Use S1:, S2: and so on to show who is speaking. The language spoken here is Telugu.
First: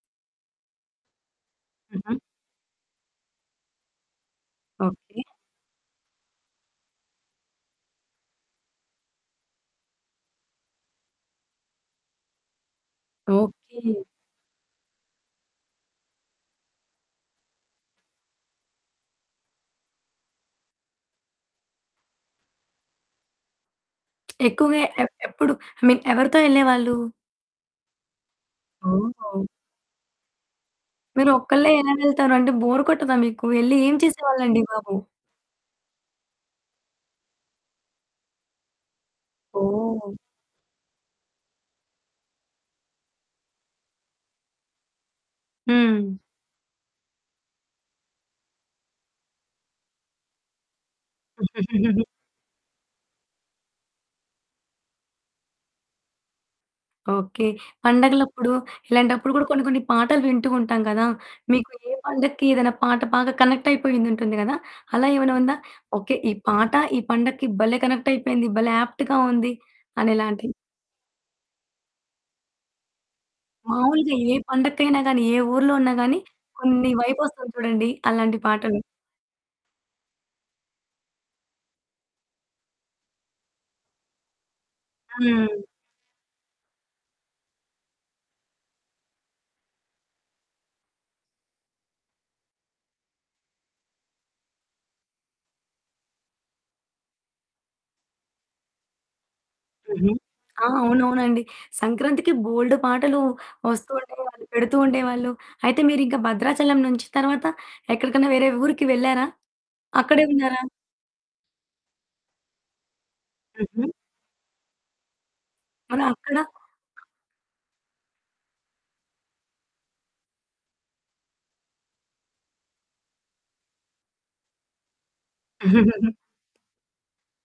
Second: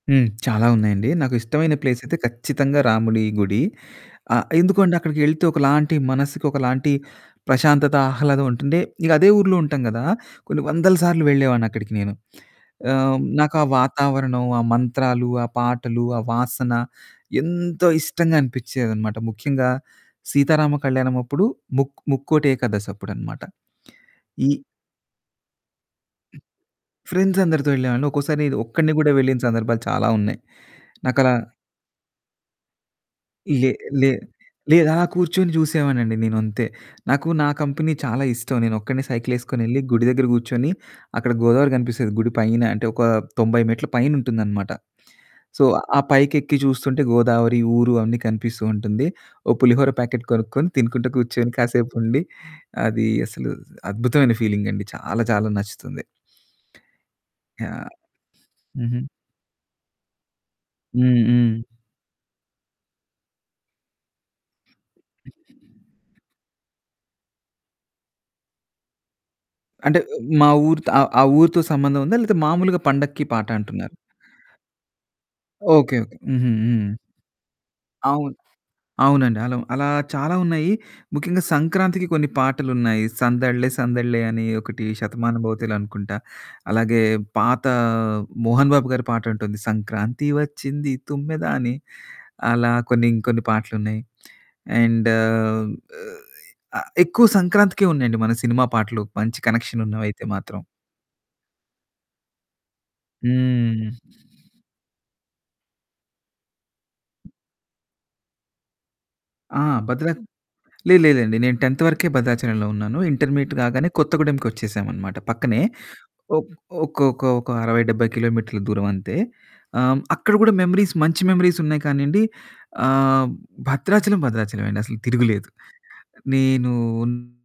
S1: హ్మ్. చాలా ఉన్నాయండి. నాకు ఇష్టమైన ప్లేస్
S2: హుహు.
S1: అయితే ఖచ్చితంగా రాముడి గుడి. ఆహ్, ఎందుకో అండి
S2: ఓకే.
S1: అక్కడికెళ్తే ఒకలాంటి మనసుకి ఒకలాంటి ప్రశాంతత, ఆహ్లాదం ఉంటుంది. ఇకదే ఊర్లో ఉంటాం గదా! కొన్ని వందల సార్లు వెళ్ళేవాడిని అక్కడికి నేను. ఆహ్, నాకా
S2: ఓకే.
S1: వాతావరణం, ఆ మంత్రాలు, ఆ పాటలు, ఆ వాసన ఎంతో ఇష్టంగా అనిపించేదనమాట. ముఖ్యంగా సీతారామ కళ్యాణం అప్పుడు ముక్ ముక్కోటి ఏకాదశప్పుడనమాట. ఇ
S2: ఎక్కువగా ఎ ఎప్పుడు ఐ మీన్ ఎవరితో ఎళ్ళేవాళ్ళు?
S1: ఫ్రెండ్స్ అందరితో వెళ్ళేవాన్ని. ఒక్కోసారి ఒక్కడిని గూడా వెళ్ళిన
S2: ఓహ్!
S1: సందర్భాలు చాలా ఉన్నాయి.
S2: మీరు
S1: నాకలా
S2: ఒక్కళ్ళే ఎలా వెళ్తారు? అంటే బోరు కొట్టదా మీకు?
S1: లే
S2: ఎళ్లి ఏం
S1: లే
S2: చేసేవాళ్ళండి బాబు?
S1: లేదలా కూర్చొని చూసేవాడ్నండి నేనంతే. నాకు నా కంపెనీ చాలా ఇష్టం. నేనొక్కడనే సైకిలేసుకొనెళ్ళి గుడి
S2: ఓహ్!
S1: దగ్గర కూర్చొని అక్కడ గోదావరి కనిపిస్తేది గుడి పైన, అంటే ఒక 90 మెట్ల పైనుంటుందనమాట. సో, ఆ
S2: హ్మ్.
S1: పైకెక్కి చూస్తుంటే గోదావరి, ఊరు అవన్నీ కనిపిస్తూ ఉంటుంది. ఓ పులిహోర ప్యాకెట్టు కొనుక్కొని, తినుకుంటా కూర్చొని, కాసేపుండి అది అసలు అద్భుతమైన ఫీలింగండి. చాలా చాలా నచ్చుతుంది.
S2: ఓకే.
S1: ఆ!
S2: పండుగలప్పుడు,
S1: హుహు.
S2: ఇలాంటప్పుడు కూడా కొన్ని కొన్ని పాటలు వింటూ ఉంటాం గదా!
S1: హ్మ్. హ్మ్.
S2: మీకు ఏ పడక్కి ఏదైనా పాట బాగా కనెక్ట్ అయిపోయుంటుంది గదా! అలా ఏమైనా ఉందా? ఓకే. ఈ పాట, ఈ పండగకి భలే! కనెక్ట్ అయిపోయింది. భలే! యాప్ట్‌గా ఉంది
S1: అంటే మా
S2: అనేలాంటియి.
S1: ఊరితో ఆహ్, ఆ ఊరితో సంబంధం ఉందా? లేకపోతే మామూలుగా పండక్కి పాటంటున్నారు.
S2: మామూలుగా ఏ పండక్కైనా గాని, ఏ ఊర్లో ఉన్నా
S1: ఓకే. ఓకే.
S2: గాని,
S1: హుహు. హ్మ్.
S2: కొన్ని వైబ్ వస్తుంది చూడండి?
S1: అవును.
S2: అలాంటి పాటలు.
S1: అవునండి. అలా అలా చాలా ఉన్నాయి. ముఖ్యంగా సంక్రాంతికి కొన్ని పాటలున్నాయి. 'సందళ్ళే సందళ్ళే' అని ఒకటి
S2: హ్మ్.
S1: 'శతమానభవతిలో' అనుకుంటా. అలాగే పాత 'మోహన్ బాబు గారి' పాటుంటుంది. 'సంక్రాంతి వచ్చింది తుమ్మెద' అని అలా కొన్ని ఇంకొన్ని పాటలున్నాయి. అండు ఆహ్, ఆ! ఎక్కువ సంక్రాంతికే ఉన్నాయండి మన సినిమా పాటలు, మంచి కనెక్షన్
S2: హుహు.
S1: ఉన్నవైతే మాత్రం.
S2: ఆ! అవునవునండి. సంక్రాంతికి బోల్డు పాటలు
S1: హ్మ్.
S2: వస్తూ ఉండేవాళ్ళు, పెడుతూ ఉండేవాళ్ళు. అయితే మీరింకా భద్రాచలం నుంచి తర్వాత ఎక్కడికన్నా వేరే ఊరికి వెళ్లారా?
S1: ఆ! బద్ర
S2: అక్కడే ఉన్నారా?
S1: లేదు లేదండి. నేను 10థ్ వరకే భద్రాచలంలో ఉన్నాను. ఇంటర్మీడియట్ కాగానే
S2: హుహు.
S1: కొత్త గూడెంకొచ్చేసామనమాట. పక్కనే
S2: మరక్కడ
S1: ఒక్ ఒక్ ఒక 60, 70 కిలోమీటర్ల దూరమంతే. ఆహ్, అక్కడ కూడా మెమరీస్ మంచి మెమరీస్ ఉన్నాయి కానీయండి ఆహ్, భద్రాచలం, భద్రాచలమే అండి అసలు తిరుగలేదు. నేను ఉన్